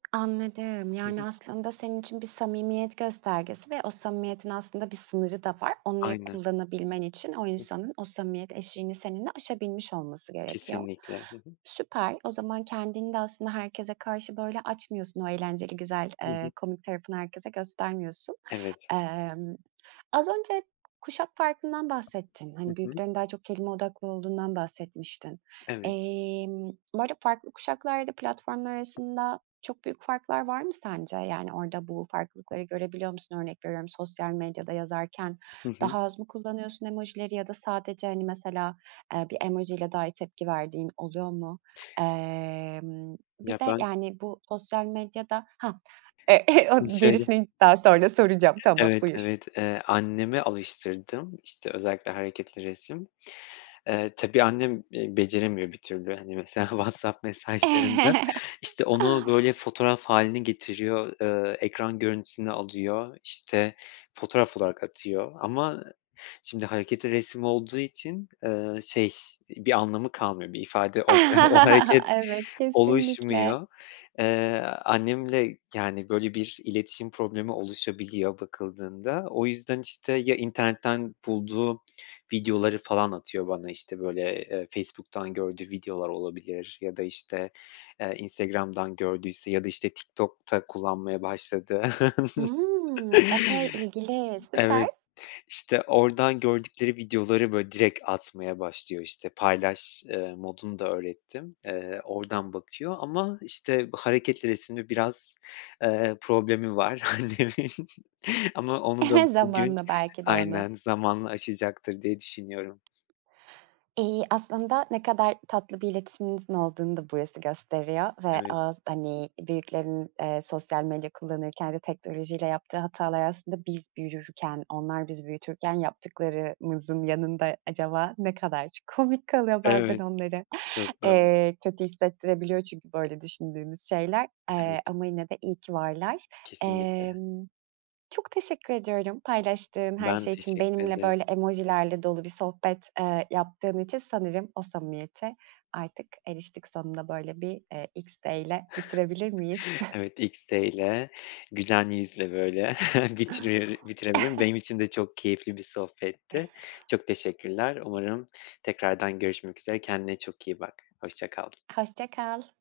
Anladım, Hı hı. yani aslında senin için bir samimiyet göstergesi ve o samimiyetin aslında bir sınırı da var. Onları Aynen. kullanabilmen için o Ih. insanın o samimiyet eşiğini seninle aşabilmiş olması gerekiyor. Kesinlikle. Hı hı. Süper, o zaman kendini de aslında herkese karşı böyle açmıyorsun; o eğlenceli, güzel, Hı hı. ııı, komik tarafını herkese göstermiyorsun. Evet. Emm, az önce kuşak farkından bahsettin. Hı Hani, hı. büyüklerin daha çok kelime odaklı olduğundan bahsetmiştin. Evet. Emm, bu arada farklı kuşaklarda platformlar arasında çok büyük farklar var mı sence? Yani orada bu farklılıkları görebiliyor musun? Örnek veriyorum, sosyal medyada yazarken Hı hı. daha az mı kullanıyorsun emojileri ya da sadece, hani, mesela, ııı, bir emojiyle dahi tepki verdiğin oluyor mu? Emm, Ya, bir de, ben yani, bu sosyal medyada Hah! E Ş dı o şöyle gerisini daha sonra soracağım. Tamam, Evet, buyur. evet, eee, anneme alıştırdımö işte, özellikle hareketli resim. Iıı, tabii annem, ııı, beceremiyor bir türlü, hani, mesela WhatsApp mesajlarında, işte, onu, böyle, fotoğraf hâline getiriyor, ııı, ekran görüntüsünü alıyor, işte, fotoğraf olarak atıyor. Ama şimdi hareketli resim olduğu için, ııı, şey, bir anlamı kalmıyor, bir ifade olmuyor, o hareket Evet, kesinlikle. oluşmuyor. Iıı, annemle, yani, böyle, bir iletişim problemi oluşabiliyor bakıldığında, o yüzden, işte, ya internetten bulduğu videoları falan atıyor bana. İşte, böyle, ııı, Facebook'tan gördüğü videolar olabilir ya da, işte, ııı, Instagram'dan gördüyse ya da, işte, TikTok da kullanmaya başladı. Hımm, epey ilgiliyiz. Evet, Süper. işte, oradan gördükleri videoları, böyle, direkt atmaya başlıyor, işte, paylaş, ııı, modunu da öğrettim. Iıı, oradan bakıyor ama, işte, hareketli resimle biraz, ııı, problemi var annemin. Ama onu da bugün, Zamanla belki de onu. aynen, zamanla aşacaktır diye düşünüyorum. İii, aslında ne kadar tatlı bir iletişiminizin olduğunu da burası gösteriyor. Ve Evet. az hani, büyüklerin, ııı, sosyal medya kullanırken de teknolojiyle yaptığı hatalar aslında biz büyürken, onlar bizi büyütürken yaptıklarımızın yanında acaba ne kadar komik kalıyor? Bazen Evet. onlara, Çok doğru. eee, kötü hissettirebiliyor çünkü böyle düşündüğümüz şeyler. Evet. Eee, ama yine de iyi ki varlar. Kesinlikle. Emm, çok teşekkür ediyorum paylaştığın her Ben şey için. teşekkür Benimle ederim. böyle emojilerle dolu bir sohbet, ııı, yaptığın için. Sanırım o samimiyete artık eriştik sonunda, böyle, bir, eee, XD'yle bitirebilir miyiz? Evet, XD ile güzel yüzle böyle bitire bitirelim. Benim için de çok keyifli bir sohbetti. Çok teşekkürler. Umarım tekrardan görüşmek üzere. Kendine çok iyi bak. Hoşça kal. Hoşça kal.